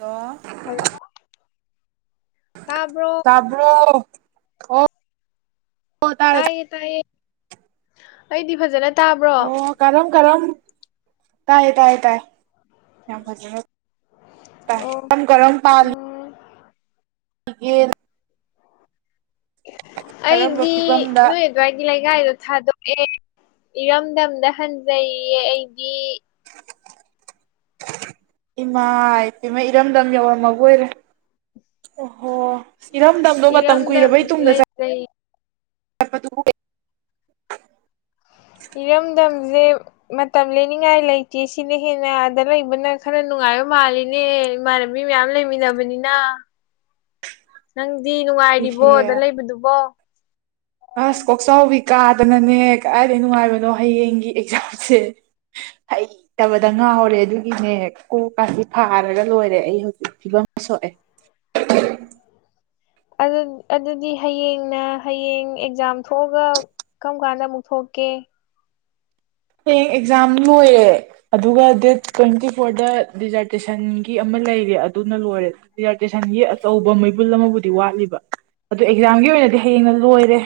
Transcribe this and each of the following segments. Hello hello ꯇꯥꯕ꯭ꯔꯣ? ꯇꯥꯕ꯭ꯔꯣ? ꯑꯣ ꯑꯣ ꯇꯥꯔꯦ ꯇꯥꯏꯌꯦ-ꯇꯥꯏꯌꯦ ꯑꯩꯗꯤ ꯐꯖꯅ ꯇꯥꯕ꯭ꯔꯣ? ꯑꯣ ꯀꯔꯝ ꯀꯔꯝ ꯇꯥꯏꯌꯦ ꯇꯥꯏ ꯇꯥꯏ ꯌꯥꯝ ꯐꯖꯅ ꯇꯥꯏ ꯑꯣ ꯀꯔꯝ ꯀꯔꯝ ꯄꯥꯜꯂꯤ ꯎꯝ ꯒꯦ ꯀꯔꯝꯕ ꯑꯩꯗꯤ ꯐꯤꯕꯝꯗ ꯅꯣꯏ ꯑꯗ꯭ꯋꯥꯏꯒꯤ ꯂꯩꯀꯥꯏꯗꯣ ꯊꯥꯗꯣꯛꯑꯦ ꯏꯔꯝꯗꯝꯗ ꯍꯟꯖꯩꯌꯦ ꯑꯩꯗꯤ ꯏꯃꯥꯏ ꯄꯦꯝꯃ ꯏꯔꯝꯗꯝ ꯌꯧꯔꯝꯃꯕꯣꯏꯔꯦ ꯑꯣꯍꯣ ꯏꯔꯝꯗꯝꯗꯣ ꯃꯇꯝ ꯀꯨꯏꯔꯕꯩ ꯇꯨꯡꯗ ꯆꯠ ꯂꯩ [inaudible] ꯏꯔꯝꯗꯝꯖꯦ ꯃꯇꯝ ꯂꯦꯟꯅꯤꯡꯉꯥꯏ ꯂꯩꯇꯦ ꯁꯤꯅ ꯍꯦꯟꯅ ꯑꯥꯗ ꯂꯩꯕꯅ ꯈꯔ ꯅꯨꯡꯉꯥꯏꯕ ꯃꯥꯜꯂꯤꯅꯦ ꯏꯃꯥꯅ ꯕꯤ ꯃꯌꯥꯝ ꯂꯩꯃꯤꯟꯅꯕꯅꯤꯅ ꯅꯪꯗꯤ ꯅꯨꯡꯉꯥꯏꯔꯤꯕꯣ ꯑꯗ ꯏꯍꯦ ꯂꯩꯕꯗꯨꯕꯣ ꯑꯁ ꯀꯣꯛꯆꯥꯎꯕꯤ ꯀꯥꯗꯅꯅꯦ ꯀꯗꯔꯥꯏꯗꯩ ꯅꯨꯡꯉꯥꯏꯕꯅꯣ ꯍꯌꯦꯡꯒꯤ ꯑꯦꯛꯖꯥꯝꯁꯦ ꯍꯩ ꯇꯕꯗ ꯉꯥꯎꯔꯦ ꯑꯗꯨꯒꯤꯅꯦ ꯀꯣꯛꯀꯁꯤ ꯐꯥꯔꯒ ꯂꯣꯏꯔꯦ ꯑꯩ ꯍꯧꯖꯤꯛ ꯐꯤꯕꯝ ꯁꯣꯛꯑꯦ [inaudible] ꯑꯗꯨ ꯑꯗꯨꯗꯤ ꯍꯌꯦꯡꯅ ꯍꯌꯦꯡ ꯑꯦꯛꯖꯥꯝ ꯊꯣꯛꯑꯒ ꯀꯝ ꯀꯥꯟꯗ ꯑꯃꯨꯛ ꯊꯣꯛꯀꯦ ꯍꯌꯦꯡ ꯑꯦꯛꯖꯥꯝ ꯂꯣꯏꯔꯦ ꯑꯗꯨꯒ ꯗꯦꯠ ꯇ꯭ꯋꯦꯟꯇꯤ ꯐꯣꯔꯗ ꯗꯤꯖꯥꯔꯇꯦꯁꯟꯒꯤ ꯑꯃ ꯂꯩꯔꯦ ꯑꯗꯨꯅ ꯂꯣꯏꯔꯦ ꯗꯤꯖꯥꯔꯇꯦꯁꯟꯒꯤ ꯑꯆꯧꯕ ꯃꯩꯕꯨꯜ ꯑꯃꯕꯨꯗꯤ ꯋꯥꯠꯂꯤꯕ ꯑꯗꯣ ꯑꯦꯛꯖꯥꯝꯒꯤ ꯑꯣꯏꯅꯗꯤ ꯍꯌꯦꯡꯅ ꯂꯣꯏꯔꯦ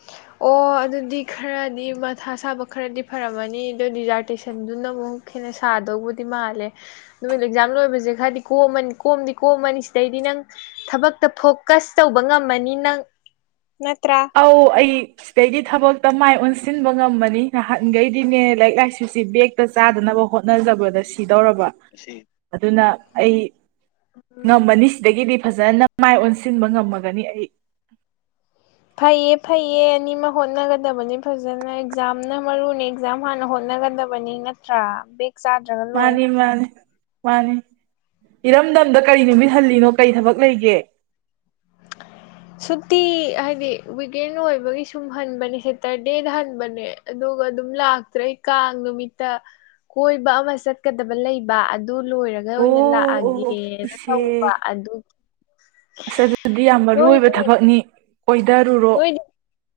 [inaudible] ꯑꯣ ꯑꯗꯨꯗꯤ ꯈꯔꯗꯤ ꯃꯊꯥ ꯁꯥꯕ ꯈꯔꯗꯤ ꯐꯔꯝꯃꯅꯤ ꯑꯗꯣ ꯗꯤꯖꯥꯔꯇꯦꯁꯟꯗꯨꯅ ꯑꯃꯨꯛ ꯍꯦꯟꯅ ꯁꯥꯗꯧꯕꯨꯗꯤ ꯃꯥꯜꯂꯦ ꯅꯨꯃꯤꯠ ꯑꯦꯛꯖꯥꯝ ꯂꯣꯏꯕꯖꯦ ꯈꯔꯗꯤ ꯀꯣꯝꯃꯅꯤ ꯀꯣꯝꯗꯤ ꯀꯣꯝꯃꯅꯤ ꯁꯤꯗꯩꯗꯤ ꯅꯪ ꯊꯕꯛꯇ ꯐꯣꯀꯁ ꯇꯧꯕ ꯉꯝꯃꯅꯤ ꯅꯪ ꯅꯠꯇ꯭ꯔꯥ ꯑꯧ ꯑꯩ ꯁꯤꯗꯩꯗꯤ ꯊꯕꯛꯇ ꯃꯥꯏ ꯑꯣꯟꯁꯤꯟꯕ ꯉꯝꯃꯅꯤ ꯅꯍꯥꯟꯒꯩꯗꯤꯅꯦ ꯂꯥꯏꯔꯤꯛ ꯂꯥꯏꯁꯨꯁꯤ ꯕꯦꯒ ꯇꯣ ꯆꯥꯗꯅꯕ ꯍꯣꯠꯅꯖꯕꯗ ꯁꯤꯗꯧꯔꯕ ꯑꯗꯨꯅ ꯑꯩ ꯉꯝꯃꯅꯤ ꯁꯤꯗꯒꯤꯗꯤ ꯐꯖꯅꯞ ꯃꯥꯏ ꯑꯣꯟꯁꯤꯟꯕ ꯉꯝꯃꯒꯅꯤ ꯑꯩ ꯐꯩꯌꯦ ꯐꯩꯌꯦ ꯑꯅꯤꯃꯛ ꯍꯣꯠꯅꯒꯗꯕꯅꯤ ꯐꯖꯅ ꯑꯦꯛꯖꯥꯝꯅ ꯃꯔꯨꯅꯤ ꯑꯦꯛꯖꯥꯝ ꯍꯥꯟꯅ ꯍꯣꯠꯅꯒꯗꯕ [unintelligible] ꯅꯠꯇ꯭ꯔꯥ ꯕꯦꯛ ꯆꯥꯗ꯭ꯔꯒ ꯂꯣꯏꯔꯦ ꯃꯥꯅꯤ ꯃꯥꯅꯤ ꯃꯥꯅꯤ ꯏꯔꯝꯗꯝꯗ ꯀꯔꯤ ꯅꯨꯃꯤꯠ ꯍꯜꯂꯤꯅꯣ ꯀꯔꯤ ꯊꯕꯛ ꯂꯩꯒꯦ ꯁꯨꯇꯤ ꯍꯥꯏꯗꯤ ꯋꯤꯛꯀꯦꯟ ꯑꯣꯏꯕꯒꯤ ꯁꯨꯝ ꯍꯟꯕꯅꯦ ꯁꯦꯇꯔꯗꯦꯗ ꯍꯟꯕꯅꯦ ꯑꯗꯨꯒ ꯑꯗꯨꯝ ꯂꯥꯛꯇ꯭ꯔꯦ ꯑꯩ ꯀꯥꯡ ꯅꯨꯃꯤꯠꯇ ꯀꯣꯏꯕ ꯑꯃ ꯆꯠꯀꯗꯕ ꯂꯩꯕ ꯑꯗꯨ ꯂꯣꯏꯔꯒ ꯐꯖꯅ ꯑꯣ ꯑꯣꯏꯅ ꯑꯣ ꯑꯣ ꯂꯥꯛꯑꯒꯦꯅ ꯇꯧꯕ ꯏꯆꯦ ꯑꯗꯨꯒꯤ ꯑꯁ ꯑꯗꯨꯗꯤ ꯌꯥꯝ ꯃꯔꯨ ꯅꯣꯏꯗꯤ ꯑꯣꯏꯕ ꯊꯕꯛꯅꯤ ꯀꯣꯏꯙꯔꯨꯔꯣ ꯅꯣꯏꯗꯤ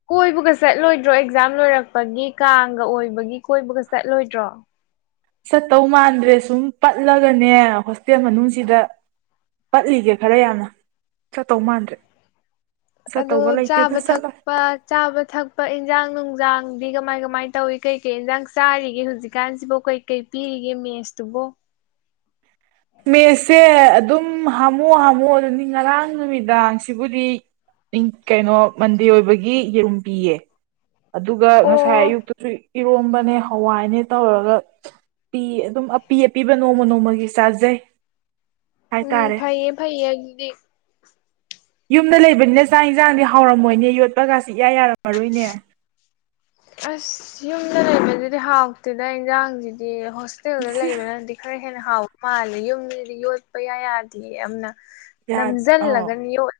ꯀꯣꯏꯕꯒ ꯆꯠꯂꯣꯏꯗ꯭ꯔꯣ ꯑꯦꯛꯖꯥꯝ ꯂꯣꯏꯔꯛꯄꯒꯤ ꯀꯥꯡꯒ ꯑꯣꯏꯕꯒꯤ ꯀꯣꯏꯕꯒ ꯆꯠꯂꯣꯏꯗ꯭ꯔꯣ ꯆꯠꯇꯧ ꯃꯥꯟꯗ꯭ꯔꯦ ꯁꯨꯝ ꯄꯠꯂꯒꯅꯦ ꯍꯣꯁꯇꯦꯜ ꯃꯅꯨꯡꯁꯤꯗ ꯀꯠꯂꯤꯒꯦ ꯈꯔ ꯌꯥꯝꯅ ꯆꯠꯇꯧ ꯃꯥꯟꯗ꯭ꯔꯦ ꯑꯗꯣ ꯆꯠꯇꯧꯕ ꯂꯩꯇꯦꯗ ꯆꯥꯕ ꯆꯠꯂꯣꯏ ꯊꯛꯄ ꯆꯥꯕ ꯊꯛꯄ ꯏꯟꯖꯥꯡ ꯅꯨꯡꯖꯥꯡꯗꯤ ꯀꯃꯥꯢ ꯀꯃꯥꯢ ꯇꯧꯢ ꯀꯩꯀꯩ ꯏꯟꯖꯥꯡ ꯆꯥꯔꯤꯒꯦ ꯍꯧꯖꯤꯛꯀꯥꯟꯁꯤꯕꯨ ꯀꯩ ꯀꯩ ꯄꯤꯔꯤꯒꯦ ꯃꯦꯁꯇꯨꯕꯣ ꯃꯦꯁꯁꯦ ꯑꯗꯨꯝ ꯍꯥꯝꯃꯨ ꯍꯥꯝꯃꯨ ꯑꯗꯨꯅꯤ ꯉꯔꯥꯡ ꯅꯨꯃꯤꯗꯥꯡꯁꯤꯕꯨꯗꯤ ꯏꯪꯛ ꯀꯩꯅꯣ ꯃꯟꯗꯦ ꯑꯣꯢꯕꯒꯤ ꯌꯦꯔꯨꯝ ꯄꯤꯌꯦ ꯑꯗꯨꯒ ꯉꯁꯥꯢ ꯑꯣ ꯑꯌꯨꯛꯇꯨꯁꯨ ꯏꯔꯣꯝꯕꯅꯦ ꯍꯋꯥꯢꯅꯦ ꯇꯧꯔꯒ ꯄꯤꯑꯦ ꯑꯗꯨꯝ ꯑꯄꯤ ꯑꯄꯤꯕ ꯅꯣꯡꯃ ꯅꯣꯡꯃꯒꯤ ꯆꯥꯖꯩ ꯎꯝ ꯍꯥꯏꯇꯥꯔꯦ ꯐꯩꯌꯦ ꯐꯩꯌꯦ ꯑꯗꯨꯗꯤ ꯌꯨꯝꯗ ꯂꯩꯕꯅꯤꯅ ꯆꯥꯛ ꯏꯟꯖꯥꯡꯗꯤ ꯍꯥꯎꯔꯝꯃꯣꯢꯅꯦ ꯌꯣꯠꯄꯒꯁꯤ ꯏꯌꯥ ꯌꯥꯔꯝꯃꯔꯣꯢꯅꯦ ꯑꯁ ꯌꯨꯝꯗ ꯂꯩꯕꯖꯤꯗꯤ ꯍꯥꯎꯇꯦꯗ ꯑꯦꯟꯖꯥꯡꯁꯤꯗꯤ ꯍꯣꯁ ꯇꯦꯜꯗ ꯂꯩꯕꯅꯗꯤ ꯈꯔ ꯍꯦꯟꯅ ꯍꯥꯎꯕ ꯃꯥꯜꯂꯦ ꯌꯨꯝꯗꯗꯤ ꯌꯣꯠꯄ ꯏꯌꯥ ꯌꯥꯗꯦ ꯑꯝꯅ ꯌꯥ ꯑꯧ ꯅꯝꯖꯜꯂꯒꯅꯤ ꯌꯣꯠ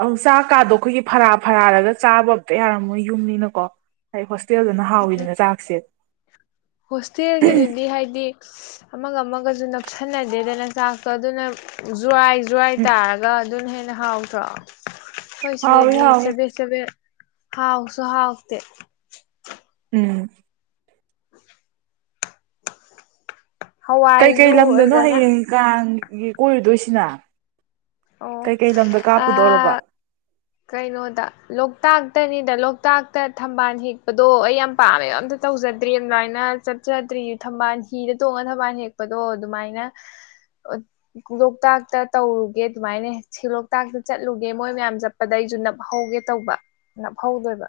ꯑꯧ ꯆꯥꯛ ꯀꯥꯗꯣ ꯈꯣꯢꯒꯤ ꯐꯔꯥ ꯐꯔꯥꯔꯒ ꯆꯥꯕ ꯑꯝꯇ ꯌꯥꯔꯝꯃꯣꯢ ꯌꯨꯝꯅꯤꯅꯀꯣ ꯍꯩ ꯍꯣꯁꯇꯦꯜꯗꯅ ꯍꯥꯎꯋꯤꯗꯅ ꯆꯥꯛꯁꯦ ꯍꯣꯁꯇꯦꯜꯒꯤꯗꯨꯗꯤ ꯍꯥꯏꯗꯤ ꯑꯃꯒ ꯑꯃꯒꯁꯨ ꯅꯞꯁꯟꯅꯗꯦꯗꯅ ꯆꯥꯛꯇꯣ ꯑꯗꯨꯅ ꯖ꯭ꯋꯥꯢ ꯖꯋꯥꯏ ꯎꯝ ꯇꯥꯔꯒ ꯑꯗꯨꯅ ꯍꯦꯟꯅ ꯍꯥꯎꯇ꯭ꯔꯣ ꯍꯣꯢ ꯁꯤꯗ ꯍꯥꯎꯋꯦ ꯗꯤ ꯍꯥꯎꯋꯦ ꯆꯦꯕꯦꯠ ꯆꯕꯦꯠ ꯍꯥꯎꯁꯨ ꯍꯥꯥꯎꯇꯦ ꯎꯝ ꯀꯩꯀꯩ ꯍꯋꯥꯏꯁꯨ ꯂꯝꯗꯅꯣ ꯑꯗꯨꯗꯅ ꯍꯌꯦꯡ ꯀꯥꯡꯒꯤ ꯀꯣꯢꯔꯨꯗꯣꯢꯁꯤꯅ ꯑꯣ ꯀꯩꯀꯩ ꯂꯝꯗ ꯑꯥ ꯀꯥꯞꯄꯨꯗꯣꯔꯕ ꯀꯩꯅꯣꯗ ꯂꯣꯛꯇꯥꯛꯇꯅꯤꯗ ꯂꯣꯛꯇꯥꯛꯇ ꯊꯝꯕꯥꯜ ꯍꯦꯛꯄꯗꯣ ꯑꯩ ꯌꯥꯝ ꯄꯥꯝꯃꯦꯕ ꯑꯝꯇ ꯇꯧꯖꯗ꯭ꯔꯤ ꯑꯃꯥꯢꯅ ꯆꯠꯆꯗ꯭ꯔꯤ ꯊꯝꯕꯥꯜ ꯍꯤꯗ ꯇꯣꯡꯉꯒ ꯊꯝꯕꯥꯜ ꯍꯦꯛꯄꯗꯣ ꯑꯗꯨꯃꯥꯢꯅ ꯂꯣꯛꯇꯥꯛꯇ ꯇꯧꯔꯨꯒꯦ ꯑꯗꯨꯃꯥꯢꯅ ꯁꯤꯂꯣꯛꯇꯥꯛꯇ ꯆꯠꯂꯨꯒꯦ ꯃꯣꯢ ꯃꯌꯥꯝ ꯆ ꯑꯗꯩꯖꯨ ꯅꯞꯍꯧꯒꯦ ꯇꯧꯕ ꯅꯞꯍꯧꯗꯣꯢꯕ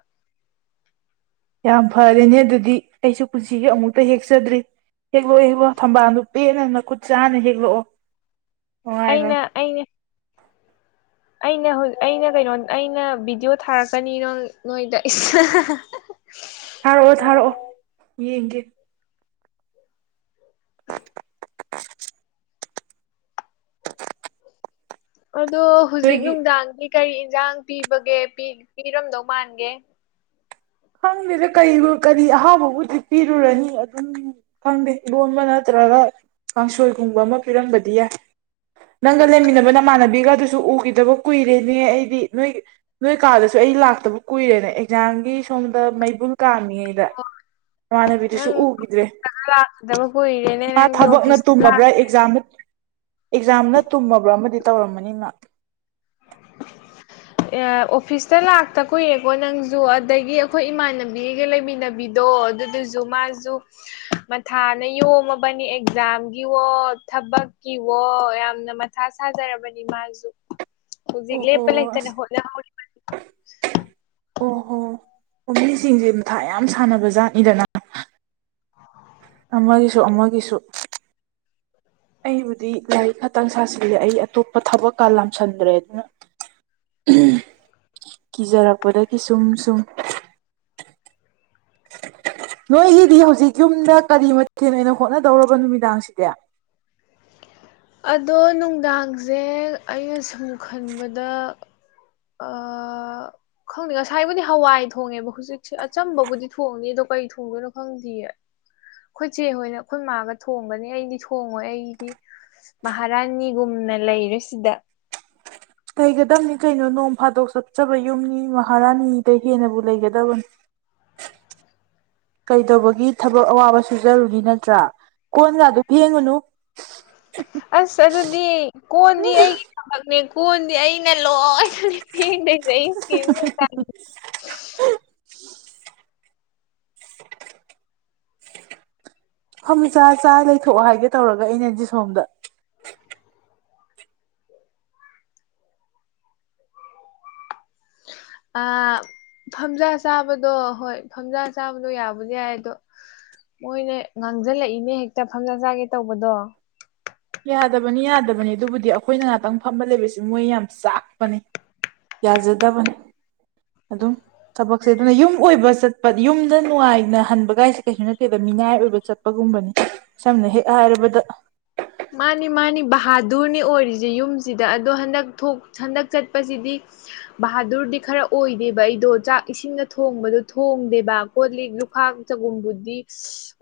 ꯌꯥꯝ ꯐꯔꯦꯅꯦ ꯑꯗꯨꯗꯤ ꯑꯩꯁꯨ ꯄꯨꯟꯁꯤꯒꯤ ꯑꯃꯨꯛꯇ ꯍꯦꯛꯆꯗ꯭ꯔꯤ ꯍꯦꯛꯂꯣ ꯍꯦꯛꯂꯣ ꯊꯝꯕꯥꯜꯗꯨ ꯄꯦꯟꯅ ꯅꯈꯨꯠ ꯆꯥꯅ ꯍꯦꯛꯂꯛꯑꯣ ꯅꯨꯡꯉꯥꯏꯅ ꯑꯩꯅ ꯑꯩꯅꯦ ꯑꯩꯅꯦ ꯍꯨ ꯑꯩꯅ ꯀꯩꯅꯣ ꯑꯩꯅ ꯚꯕꯤꯗ꯭ꯌꯣ ꯊꯥꯔꯛꯀꯅꯤ ꯅꯣ ꯅꯣꯢꯗ [inaudible] ꯊꯥꯔꯛꯑꯣ ꯊꯥꯔꯛꯑꯣ ꯌꯦꯡꯒꯦ ꯑꯗꯣ ꯍꯨꯖꯤꯛ ꯅꯣꯏꯒꯤ ꯅꯨꯡꯗꯥꯡꯗꯤ ꯀꯔꯤ ꯏꯟꯖꯥꯡ ꯄꯤꯕꯒꯦ ꯄꯤ ꯄꯤꯔꯝꯗꯧ ꯃꯥꯟꯒꯦ ꯈꯪꯗꯦꯗ ꯀꯔꯤꯕꯨ ꯀꯔꯤ ꯑꯍꯥꯎꯕꯕꯨꯗꯤ ꯄꯤꯔꯨꯔꯅꯤ ꯑꯗꯨꯝ ꯈꯪꯗꯦ ꯏꯔꯣꯟꯕ ꯅꯠꯇ꯭ꯔꯒ ꯀꯥꯡꯁꯣꯢꯒꯨꯝꯕ ꯑꯃ ꯄꯤꯔꯝꯕꯗꯤ ꯌꯥꯢ ꯅꯪꯒ ꯂꯩꯃꯤꯟꯅꯕ ꯅꯃꯥꯟꯅꯕꯤꯒꯗꯨꯁꯨ ꯎꯒꯤꯗꯕ ꯀꯨꯢꯔꯦꯅꯦ ꯑꯩꯗꯤ ꯅꯣꯢ ꯅꯣꯢ ꯀꯥꯗꯁꯨ ꯑꯩ ꯂꯥꯛꯇꯕ ꯀꯨꯢꯔꯦꯅ ꯑꯦꯛꯖꯥꯝꯒꯤ ꯁꯣꯝꯗ ꯃꯩꯕꯨꯟ ꯀꯥꯝꯃꯤꯉꯩꯗ ꯅꯃꯥꯟꯅꯕꯤꯗꯨꯁꯨ ꯅꯪ ꯎꯒꯤꯗ꯭ꯔꯦ ꯂꯥꯛꯈꯤꯗꯕ ꯀꯨꯏꯔꯦꯅꯦ ꯃꯥ ꯅꯪꯗꯤ ꯊꯕꯛꯅ ꯑꯣꯐꯤꯁꯇ ꯇꯨꯝꯃꯕ꯭ꯔꯥ ꯑꯦꯛꯖꯥꯝ ꯑꯦꯛꯖꯥꯝꯅ ꯇꯨꯝꯃꯕ꯭ꯔꯥ ꯑꯃꯗꯤ ꯇꯧꯔꯝꯃꯅꯤ ꯃ [inaudible] ꯑꯦ ꯑꯣꯐꯤꯁꯇ ꯂꯥꯛꯇ ꯀꯨꯢꯔꯦꯀꯣ ꯅꯪꯖꯨ ꯑꯗꯒꯤ ꯑꯈꯣꯢ ꯏꯃꯥꯟꯅꯕꯤꯒ ꯂꯩꯃꯤꯟꯅꯕꯤ ꯗꯣ ꯑꯗꯨꯗꯨꯖꯨ ꯃꯥꯖꯨ ꯃꯊꯥꯅ ꯌꯣꯝꯃꯕꯅꯤ ꯑꯦꯛꯖꯥꯝꯒꯤꯋꯣ ꯊꯕꯛꯀꯤꯋꯣ ꯌꯥꯝꯅ ꯃ ꯊꯥ ꯁꯥꯖꯔꯕꯅꯤ ꯃꯥꯖꯨ ꯍꯧꯖꯤꯛ ꯑꯣꯍꯣ ꯂꯦꯞꯄ ꯂꯩꯇꯅ ꯑꯁ ꯍꯣꯠꯅꯍꯧꯔꯤꯕꯅꯤ ꯃꯤ ꯁꯤꯡꯖꯦ ꯃꯊꯥ ꯌꯥꯝ ꯁꯥꯟꯅꯕ ꯖꯥꯠꯅꯤꯗꯅ ꯑꯃꯒꯤꯁꯨ ꯑꯃꯒꯤꯁꯨ ꯑꯩꯕꯨꯗꯤ ꯂꯥꯏꯔꯤꯛ ꯈꯇꯪ ꯁꯥꯁꯤꯜꯂꯦ ꯑꯩ ꯑꯇꯣꯞꯄ ꯊꯕꯛꯀ ꯂꯥꯝꯁꯟꯗ꯭ꯔꯦ ꯑꯗꯨꯅ ꯀꯤꯖꯔꯛꯄꯗꯒꯤ ꯁꯨꯝ ꯁꯨꯝ ꯅꯣꯏꯒꯤꯗꯤ ꯍꯧꯖꯤꯛ ꯌꯨꯝꯗ ꯀꯔꯤ ꯃꯊꯦꯜ ꯑꯣꯏꯅ ꯍꯣꯠꯅꯗꯧꯔꯕ ꯅꯨꯃꯤꯗꯥꯡꯁꯤꯗꯤ ꯑꯗꯣ ꯅꯨꯡꯗꯥꯡꯖꯦ ꯑꯩꯅ ꯁꯨꯝ ꯈꯟꯕꯗ ꯑ ꯈꯪꯗꯦ ꯉꯁꯥꯏꯕꯨꯗꯤ ꯍꯋꯥꯏ ꯊꯣꯡꯉꯦꯕ ꯍꯨꯖꯤꯛꯁꯦ ꯑꯆꯝꯕꯕꯨꯗꯤ ꯊꯣꯡꯅꯤ ꯑꯗꯣ ꯀꯔꯤ ꯊꯣꯡꯗꯣꯏꯅꯣ ꯈꯪꯗꯤꯌꯦ ꯈꯣꯏꯆꯦ ꯍꯣꯏꯅ ꯈꯣꯏ ꯃꯥꯒ ꯊꯣꯡꯒꯅꯤ ꯑꯩꯗꯤ ꯊꯣꯡꯉꯣꯏ ꯑꯩꯗꯤ ꯃꯍꯥꯔꯥꯅꯤꯒꯨꯝꯅ ꯂꯩꯔꯦꯁꯤꯗ ꯂꯩꯒꯗꯕꯅꯤ ꯀꯩꯅꯣ ꯅꯣꯡ ꯐꯥꯗꯣꯛ ꯆꯠꯆꯕ ꯌꯨꯝꯅꯤ ꯃꯍꯥꯔꯥꯅꯤꯗꯩ ꯍꯦꯟꯅꯕꯨ ꯂꯩꯒꯗꯕꯅꯤ ꯀꯩꯗꯧꯕꯒꯤ ꯊꯕꯛ ꯑꯋꯥꯕ ꯁꯨꯖꯔꯨꯅꯤ ꯅꯠꯇ꯭ꯔꯥ ꯀꯣꯟꯒꯗꯨ ꯐꯦꯡꯉꯨꯅꯨ ꯑꯁ ꯑꯗꯨꯗꯤ ꯀꯣꯟꯗꯤ ꯑꯩꯒꯤ ꯊꯕꯛꯅꯦ ꯀꯣꯟꯗꯤ ꯑꯩꯅ ꯂꯣꯏ ꯅ ꯅꯤ ꯐꯦꯡꯗꯩꯖꯦ ꯑꯩꯅꯦ ꯅꯨꯡꯗꯥꯡ ꯐꯝꯆꯥ ꯆꯥ ꯂꯩꯊꯣꯛꯑꯣ ꯍꯥꯏꯒꯦ ꯇꯧꯔꯒ ꯑꯩꯅꯗꯤ ꯁꯣꯝꯗ ꯑ ꯐꯝꯖꯥ ꯆꯥꯕꯗꯣ ꯍꯣꯏ ꯐꯝꯖꯥ ꯆꯥꯕꯗꯣ ꯌꯥꯕꯨꯗꯤ ꯌꯥꯏ ꯑꯗꯣ ꯃꯣꯏꯅ ꯉꯥꯡꯖꯜꯂꯛꯏꯅꯦ ꯍꯦꯛꯇ ꯐꯝꯖꯥ ꯆꯥꯒꯦ ꯇꯧꯕꯗꯣ ꯌꯥꯗꯕꯅꯤ ꯌꯥꯗꯕꯅꯤ ꯑꯗꯨꯕꯨꯗꯤ ꯑꯈꯣꯏꯅ ꯉꯥꯛꯇꯪ ꯐꯝꯕ ꯂꯩꯕꯁꯤ ꯃꯣꯏ ꯌꯥꯝ ꯆꯥꯛꯄꯅꯤ ꯌꯥꯖꯗꯕꯅꯦ ꯑꯗꯨꯝ ꯊꯕꯛꯁꯦ ꯑꯗꯨꯅ ꯌꯨꯝ ꯑꯣꯏꯕ ꯆꯠꯄ ꯌꯨꯝꯗ ꯅꯨꯡꯉꯥꯏꯅ ꯍꯟꯕꯒꯥꯏꯁꯦ ꯀꯩꯁꯨ ꯅꯠꯇꯦꯕ ꯃꯤꯅꯥꯏ ꯑꯣꯏꯕ ꯆꯠ ꯄꯒꯨꯝꯕꯅꯤ ꯁꯝꯅ ꯍꯦꯛ ꯍꯥꯏꯔꯕꯗ ꯃꯥꯅꯤ ꯃꯥꯅꯤ ꯕꯍꯥꯗꯨꯔꯅꯤ ꯑꯣꯏꯔꯤꯖꯦ ꯌꯨꯝꯁꯤꯗ ꯑꯗꯣ ꯍꯟꯗꯛ ꯊꯣꯛ ꯍꯟꯗꯛ ꯆꯠꯄꯁꯤꯗꯤ ꯕꯍꯥꯗꯨꯔꯗꯤ ꯈꯔ ꯑꯣꯏꯗꯦꯕ ꯑꯩꯗꯣ ꯆꯥꯛ ꯏꯁꯤꯡꯅ ꯊꯣꯡꯕꯗꯣ ꯊꯣꯡꯗꯦꯕ ꯀꯣ ꯂꯤꯛ ꯈꯥꯛ ꯆꯒꯨꯝꯕꯨꯗꯤ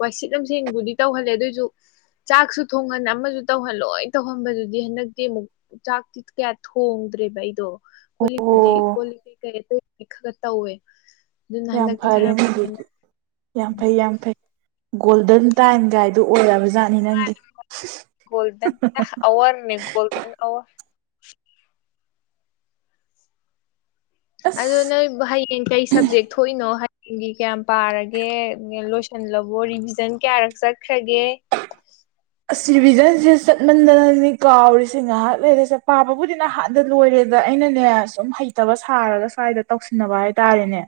ꯋꯥꯏꯁꯤꯠ ꯂꯝꯁꯦꯡꯕꯨꯗꯤ ꯇꯧꯍꯜꯂꯦ ꯑꯗꯨꯑꯣꯏꯖꯨ ꯆꯥꯛꯁꯨ ꯊꯣꯡꯍꯟ ꯑꯃꯁꯨ ꯇꯧꯍꯟ ꯂꯣꯏ ꯇꯧꯍꯟꯕꯗꯨꯗꯤ ꯍꯟꯗꯛꯇꯤ ꯃꯨꯛ ꯆꯥꯛꯇꯤ ꯀꯌꯥ ꯊꯣꯡꯗ꯭ꯔꯦꯕ ꯑꯩꯗꯣ ꯀꯣꯜ ꯑꯣ ꯂꯤꯛꯄꯨꯗꯤ ꯀꯣꯜ ꯂꯤꯛ ꯀꯩꯀꯩ ꯑꯇꯩ ꯈꯔ ꯈ ꯇꯧꯋꯦ ꯑꯗꯨꯅ ꯌꯥꯝ ꯍꯟꯗꯛꯇꯤ ꯈꯔ ꯐꯔꯦꯅꯦ ꯐꯩ ꯗꯨꯗꯤ ꯍꯟꯗꯛ ꯌꯥꯝ ꯐꯩ ꯌꯥꯝ ꯐꯩ ꯒꯣꯜꯗꯟ ꯇꯥꯏꯝ ꯒꯥꯏꯗꯨ ꯑꯣꯏꯔꯕ ꯖꯥꯟ ꯒꯣꯜꯗꯟ ꯑꯋꯔꯅꯦ ꯒꯣꯜꯗꯟ ꯑꯋꯔ ꯑꯗꯣ ꯑꯁ ꯅꯣꯢꯝ ꯍꯌꯦꯡ ꯀꯩ ꯁꯞꯖꯦꯛ ꯊꯣꯛꯏꯅꯣ ꯍꯌꯦꯡꯒꯤ ꯀ꯭ꯌꯥꯝ ꯄꯥꯔꯒꯦ ꯂꯣꯏꯁꯟꯂꯕꯣ ꯔꯤꯚꯤꯖꯟ ꯀ꯭ꯌꯥ ꯔꯛ ꯆꯠꯈ꯭ꯔꯒꯦ ꯑꯁ ꯔꯤꯚꯤꯖꯟꯁꯦ ꯆꯠꯃꯟꯗꯅꯅꯤ ꯀꯥꯎꯔꯤꯁꯦ ꯉꯥꯏꯍꯥꯛ ꯂꯩꯔꯦ ꯄꯥꯕꯕꯨꯗꯤ ꯅꯍꯥꯟꯅ ꯑꯗ ꯂꯣꯏꯔꯦꯗ ꯑꯩꯅꯅꯦ ꯁꯨꯝ ꯍꯩꯇꯕ ꯁꯥꯔꯒ ꯁ꯭ꯋꯥꯏꯗ ꯇꯧꯁꯤꯟꯅꯕ ꯍꯥꯏꯇꯥꯔꯦꯅꯦ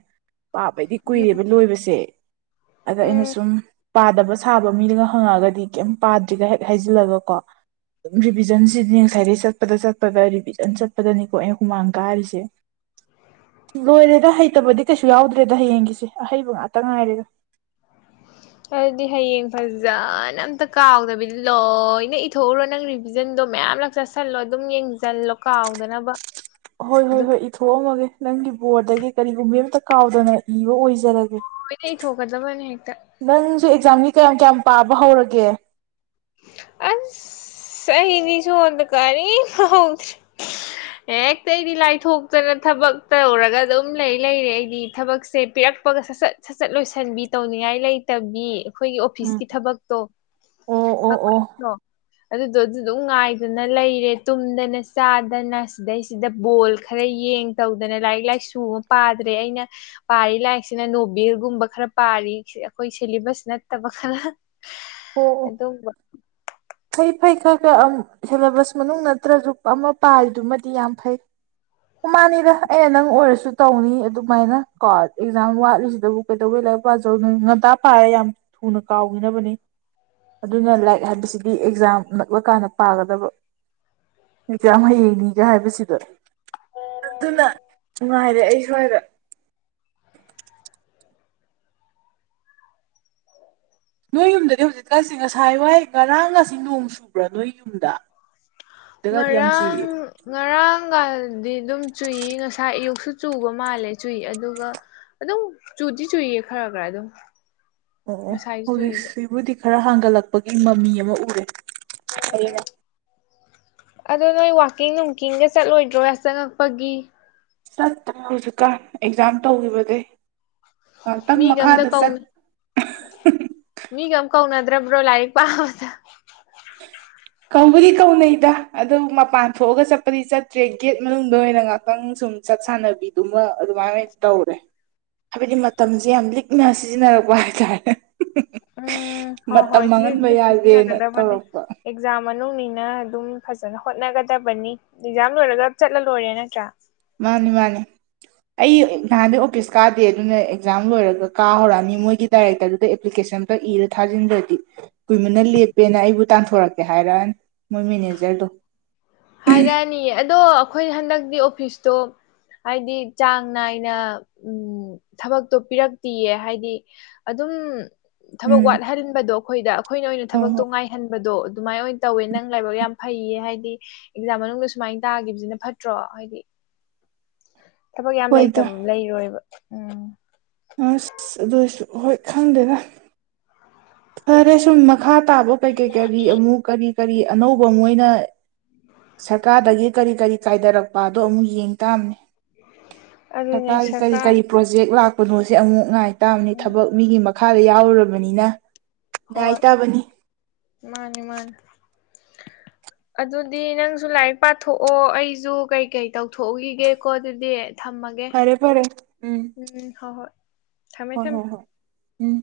ꯄꯥꯕꯩꯗꯤ ꯀꯨꯏꯔꯦꯕ ꯂꯣꯏꯕꯁꯦ ꯑꯗ ꯑꯩꯅ ꯎꯝ ꯁꯨꯝ ꯄꯥꯗꯕ ꯁꯥꯕ ꯃꯤꯅꯒ ꯍꯪꯉꯛꯑꯒꯗꯤ ꯀꯩꯝ ꯄꯥꯗ꯭ꯔꯤꯒ ꯍꯦꯛ ꯍꯩꯖꯤꯜꯂꯒ ꯀꯣ ꯔꯤꯚꯤꯖꯟꯁꯤꯗꯤꯅꯦ ꯉꯁꯥꯏꯗꯩ ꯆꯠꯄꯗ ꯆꯠꯄꯗ ꯔꯤꯚꯤꯖꯟ ꯆꯠꯄꯗꯅꯤꯀꯣ ꯑꯩꯅ ꯍꯨꯃꯥꯡ ꯀꯥꯔꯤꯁꯦ [inaudible] ꯂꯣꯏꯔꯦꯗ ꯍꯩꯇꯕꯗꯤ ꯀꯩꯁꯨ ꯌꯥꯎꯗ꯭ꯔꯦꯗ ꯍꯌꯦꯡꯒꯤꯁꯦ ꯑꯍꯩꯕ ꯉꯥꯛꯇ ꯉꯥꯏꯔꯦ ꯑꯗꯨꯗꯤ ꯍꯌꯦꯡ ꯐꯖꯅ ꯑꯝꯇ ꯀꯥꯎꯗꯕꯤꯗ ꯂꯣꯏꯅ ꯏꯊꯣꯛꯎꯔꯣ ꯅꯪ ꯚꯤꯖꯟꯗꯣ ꯃꯌꯥꯝꯂꯛ ꯆꯁꯜꯂꯣ ꯑꯗꯨꯝ ꯌꯦꯡꯖꯜꯂꯣ ꯀꯥꯎꯗꯅꯕ ꯍꯣꯏ ꯍꯣꯏ ꯑꯗꯨ ꯍꯣꯏ ꯏꯊꯣꯛꯑꯝꯃꯒꯦ ꯅꯪꯒꯤ ꯕꯣꯔꯗꯒꯤ ꯀꯔꯤꯒꯨꯝꯕ ꯑꯃꯝꯇ ꯀꯥꯎꯗꯅ ꯏꯕ ꯑꯣꯏꯖꯔꯒꯦ ꯂꯣꯏꯅ ꯏꯊꯣꯛꯀꯗꯕꯅꯦ ꯍꯦꯛꯇ ꯅꯪꯖꯨ ꯑꯦꯛꯖꯥꯝꯒꯤ ꯀꯌꯥꯝ ꯀꯌꯥꯝ ꯄꯥꯕ ꯍꯧꯔꯒꯦ ꯑꯁ ꯑꯩꯗꯤ ꯁꯣꯟꯗ ꯀꯥꯔꯤꯝ ꯍꯧꯗ꯭ꯔꯦ ꯍꯦꯛꯇ ꯑꯩꯗꯤ ꯂꯥꯏꯊꯣꯛꯇꯅ ꯊꯕꯛ ꯇꯧꯔꯒ ꯑꯗꯨꯝ ꯂꯩ ꯂꯩꯔꯦ ꯑꯩꯗꯤ ꯊꯕꯛꯁꯦ ꯄꯤꯔꯛ ꯄꯒ ꯁꯁꯠ ꯁꯁꯠ ꯂꯣꯏꯁꯟꯕꯤ ꯇꯧꯅꯤꯡꯉꯥꯏ ꯂꯩꯇꯕꯤ ꯈꯣꯏꯒꯤ ꯎꯝ ꯑꯣꯐꯤꯁꯀꯤ ꯊꯕꯛꯇꯣ ꯑꯣ ꯑꯣ ꯑꯣ [unintelligible] ꯑꯗꯨꯗꯣ ꯑꯗꯨꯗꯨꯝ ꯉꯥꯏꯗꯨꯅ ꯂꯩꯔꯦ ꯇꯨꯝꯗꯅ ꯆꯥꯗꯅ ꯁꯤꯗꯩꯁꯤꯗ ꯕꯣꯜ ꯈꯔ ꯌꯦꯡ ꯇꯧꯗꯅ ꯂꯥꯏꯔꯤꯛ ꯂꯥꯏꯁꯨꯃ ꯄꯥꯗ꯭ꯔꯦ ꯑꯩꯅ ꯄꯥꯔꯤ ꯂꯥꯏꯛꯁꯤꯅ ꯅꯣꯕꯦꯜꯒꯨꯝꯕ ꯈꯔ ꯄꯥꯔꯤ ꯑꯈꯣꯏ ꯁꯤꯂꯤꯕꯁ ꯅꯠꯇꯕ ꯈꯔ ꯑꯣ ꯑꯣ ꯑꯗꯨꯝꯕ ꯐꯩ ꯐꯩ ꯈ꯭ꯔ ꯈ꯭ꯔ ꯑꯝ ꯁꯦꯂꯦꯕꯁ ꯃꯅꯨꯡ ꯅꯠꯇ꯭ꯔꯖꯨ ꯑꯃ ꯄꯥꯔꯤꯗꯨꯃꯗꯤ ꯌꯥꯝ ꯐꯩ ꯃꯥꯅꯤꯗ ꯑꯩꯅ ꯅꯪ ꯑꯣꯏꯔꯁꯨ ꯇꯧꯅꯤ ꯑꯗꯨꯃꯥꯏꯅ ꯀꯣ ꯑꯦꯛꯖꯥꯝ ꯋꯥꯠꯂꯤꯁꯤꯗꯕꯨ ꯀꯩꯗꯧꯕꯤ ꯂꯥꯏꯛ ꯄꯥꯖꯧꯗꯨꯢꯅꯣ ꯉꯟꯇꯥ ꯄꯥꯔ ꯌꯥꯝ ꯊꯨꯅ ꯀꯥꯎꯈꯤꯅꯕꯅꯤ ꯑꯗꯨꯅ ꯂꯥꯏꯛ ꯍꯥꯏꯕꯁꯤ ꯗꯤ ꯑꯦꯛꯖꯥꯝ ꯅꯛꯂꯀꯥꯟꯗ ꯄꯥꯒꯗꯕ ꯑꯦꯛꯖꯥꯝ ꯍꯌꯦꯡꯅꯤꯒ ꯍꯥꯏꯕꯁꯤꯗ ꯑꯗꯨꯅ ꯅꯨꯡꯉꯥꯏꯔꯦ ꯑꯩ ꯁ꯭ꯋꯥꯏꯗ ꯅꯣꯏ ꯌꯨꯝꯗꯗꯤ ꯍꯧꯖꯤꯛꯀꯥꯟꯁꯦ ꯉꯁꯥꯏ ꯋꯥꯏ ꯉꯔꯥꯡ ꯒꯁꯤ ꯅꯣꯡ ꯆꯨꯕ꯭ꯔꯥ ꯅꯣꯏ ꯌꯨꯝꯗ ꯗꯒꯗꯤ ꯌꯥꯝ ꯉꯔꯥꯡ ꯆꯨꯏꯌꯦ ꯉꯔꯥꯡꯒꯥꯗ ꯗꯤ ꯗꯨꯝ ꯆꯨꯏ ꯉꯁꯥꯏ ꯑꯌꯨꯛꯁꯨ ꯆꯨꯕ ꯃꯥꯜꯂꯦ ꯆꯨꯏ ꯑꯗꯨꯒ ꯑꯗꯨꯝ ꯆꯨꯗꯤ ꯆꯨꯏꯌꯦ ꯈ꯭ꯔ ꯒ ꯑꯗꯨꯝ ꯑꯣ ꯑꯣ ꯉꯁꯥꯏꯁꯨ ꯆꯨꯏꯕ ꯍꯧꯖꯤꯛꯁꯤꯕꯨꯗꯤ ꯈꯔ ꯍꯥꯡꯒꯠꯂꯛꯄꯒꯤ ꯃꯃꯤ ꯑꯃ ꯎꯔꯦ ꯍꯌꯦꯡ ꯑꯗꯣ ꯅꯣꯏ ꯋꯥꯛꯀꯤꯡ ꯅꯨꯡꯀꯤꯡꯒ ꯆꯠꯂꯣꯏꯗ꯭ꯔꯣ ꯌꯥꯆꯪꯉꯛꯄꯒꯤ ꯆꯠꯇ꯭ꯔꯦ ꯍꯧꯖꯤꯛꯀꯥꯟ ꯑꯦꯛꯖꯥꯝ ꯇꯧꯒꯤꯕꯗꯩ ꯉꯥꯛꯇꯪ ꯃꯤꯒ ꯑꯝꯇ ꯃꯈꯥꯗ ꯆꯠ ꯀꯧꯅ ꯃꯤꯒ ꯑꯝ ꯀꯧꯅꯗ꯭ꯔꯕ꯭ꯔꯣ ꯂꯥꯏꯔꯤꯛ ꯄꯥꯕꯗ ꯀꯧꯕꯨꯗꯤ ꯀꯧꯅꯩꯗ ꯑꯗꯨ ꯃꯄꯥꯟ ꯊꯣꯛꯑꯒ ꯆꯠꯄꯗꯤ ꯆꯠꯇ꯭ꯔꯦ ꯒꯦꯠ ꯃꯅꯨꯡꯗ ꯑꯣꯏꯅ ꯉꯥꯛꯇꯪ ꯁꯨꯝ ꯆꯠ ꯁꯥꯟꯅꯕꯤꯗꯨꯃ ꯑꯗꯨꯃꯥꯏꯟ ꯑꯣꯏ ꯇꯧꯔꯦ ꯍꯥꯏꯕꯗꯤ ꯃꯇꯝꯖꯦ ꯌꯥꯝ ꯂꯤꯛꯅ ꯁꯤꯖꯤꯟꯅꯔꯛꯄ ꯍꯥꯏꯇꯥꯔꯦ ꯎꯝ ꯍꯣꯏ ꯃꯇꯝ ꯍꯣꯏ ꯃꯥꯡꯍꯟꯕ ꯊꯤꯅ ꯌꯥꯗꯦꯅ ꯁꯤꯖꯤꯟꯅꯒꯗꯕꯅꯤ ꯇꯧꯔꯛꯄ ꯑꯦꯛꯖꯥꯝ ꯃꯅꯨꯡꯅꯤꯅ ꯑꯗꯨꯝ ꯐꯖꯅ ꯍꯣꯠꯅꯒꯗꯕꯅꯤ ꯑꯦꯛꯖꯥꯝ ꯂꯣꯏꯔꯒ ꯆꯠꯂ ꯂꯣꯏꯔꯦ ꯅꯠꯇ꯭ꯔꯥ ꯃꯥꯅꯤ ꯃꯥꯅꯤ ꯑꯩ ꯅꯍꯥꯟꯗꯩ ꯑꯣꯄꯤꯁ ꯀꯥꯗꯦ ꯑꯗꯨꯅ ꯑꯦꯛꯖꯥꯝ ꯂꯣꯏꯔꯒ ꯀꯥ ꯍꯧꯔꯛꯑꯅꯤ ꯃꯣꯏꯒꯤ ꯗꯥꯏꯔꯦꯛꯇꯔꯗꯨꯗ ꯑꯦꯄ꯭ꯂꯤꯀꯦꯁꯟ ꯒ ꯏꯔ ꯊꯥꯖꯤꯟꯗ ꯗꯤ ꯀꯨꯏꯃꯟꯅ ꯂꯦꯞꯄꯦꯅ ꯑꯩꯕꯨ ꯇꯥꯟꯊꯣꯔꯛꯀꯦ ꯍꯥꯏꯔꯛꯑꯅꯤ ꯃꯣꯏ ꯃꯦꯅꯦꯖꯔꯗꯣ ꯍꯥꯏꯔꯛꯑꯅꯤ ꯌꯦ ꯑꯗꯣ ꯑꯈꯣꯏ ꯍꯟꯗꯛꯇꯤ ꯑꯣꯐꯤꯁꯇꯣ ꯍꯥꯏꯗꯤ ꯆꯥꯡ ꯅꯥꯏꯅ ꯎꯝ ꯊꯕꯛꯇꯣ ꯄꯤꯔꯛꯇꯤꯌꯦ ꯍꯥꯏꯗꯤ ꯑꯗꯨꯝ ꯊꯕꯛ ꯎꯝ ꯋꯥꯠꯍꯟꯕꯗꯣ ꯑꯈꯣꯏꯗ ꯑꯈꯣꯏꯅ ꯑꯣꯏꯅ ꯍꯣꯏ ꯊꯕꯛꯇꯣ ꯍꯣꯏ ꯉꯥꯏꯍꯟꯕꯗꯣ ꯑꯗꯨꯃꯥꯏ ꯑꯣꯏ ꯇꯧꯋꯦ ꯅꯪ ꯂꯥꯏꯕꯛ ꯌꯥꯝ ꯐꯩꯌꯦ ꯍꯥꯏꯗꯤ ꯑꯦꯛꯖꯥꯝ ꯃꯅꯨꯡꯗ ꯁꯨꯃꯥꯏꯟ ꯇꯥꯒꯤꯕꯖꯤꯅ ꯐꯠꯇ꯭ꯔꯣ ꯍꯥꯏꯗꯤ ꯊꯕꯛ ꯌꯥꯝ ꯂꯩꯇ ꯍꯣꯏꯗ ꯂꯩꯔꯣꯏꯌꯦꯕ ꯎꯝ ꯑꯁ ꯑꯗꯣꯏꯁꯨ ꯍꯣꯏ ꯈꯪꯗꯦꯗ ꯐꯔꯦ ꯁꯨꯝ ꯃꯈꯥ ꯇꯥꯕ ꯀꯩꯀꯩ ꯀꯔꯤ ꯑꯃꯨꯛ ꯀꯔꯤ ꯀꯔꯤ ꯑꯅꯧꯕ ꯃꯣꯏꯅ ꯁꯔꯀꯥꯔꯗꯒꯤ ꯀꯔꯤ ꯀꯔꯤ ꯀꯥꯏꯗꯔꯛ ꯄꯥꯗꯣ ꯑꯃꯨꯛ ꯌꯦꯡ ꯇꯥꯝꯅꯤ ꯑꯗꯨꯅꯦ ꯁꯔꯀꯥꯔꯒꯤ ꯀꯔꯤ ꯁꯔꯀꯥꯔ ꯀꯔꯤ ꯄ꯭ꯔꯣꯖꯦꯛ ꯂꯥꯛꯄꯅꯣꯁꯦ ꯑꯃꯨꯛ ꯉꯥꯏ ꯇꯥꯕꯅꯤ ꯎꯝ ꯊꯕꯛ ꯃꯤꯒꯤ ꯃꯈꯥꯗ ꯌꯥꯎꯔꯨꯔꯕꯅꯤꯅ ꯉꯥꯏ ꯇꯥꯕꯅꯤ ꯃꯥꯅꯤ ꯃꯥꯅꯤ ꯑꯗꯨꯗꯤ ꯅꯪꯖꯨ ꯂꯥꯏꯛ ꯄꯥꯊꯣꯛꯑꯣ ꯑꯩꯖꯨ ꯀꯩꯀꯩ ꯇꯧꯊꯣꯛꯎꯒꯤꯒꯦꯀꯣ ꯑꯗꯨꯗꯤ ꯊꯝꯃ ꯐꯔꯦ ꯐꯔꯦ ꯎꯝ ꯎꯝ ꯍꯣ ꯍꯣꯏ ꯊꯝꯃꯦ ꯍꯣꯏ ꯊꯝꯃꯦ ꯍꯣꯏ ꯍꯣꯏ ꯎꯝ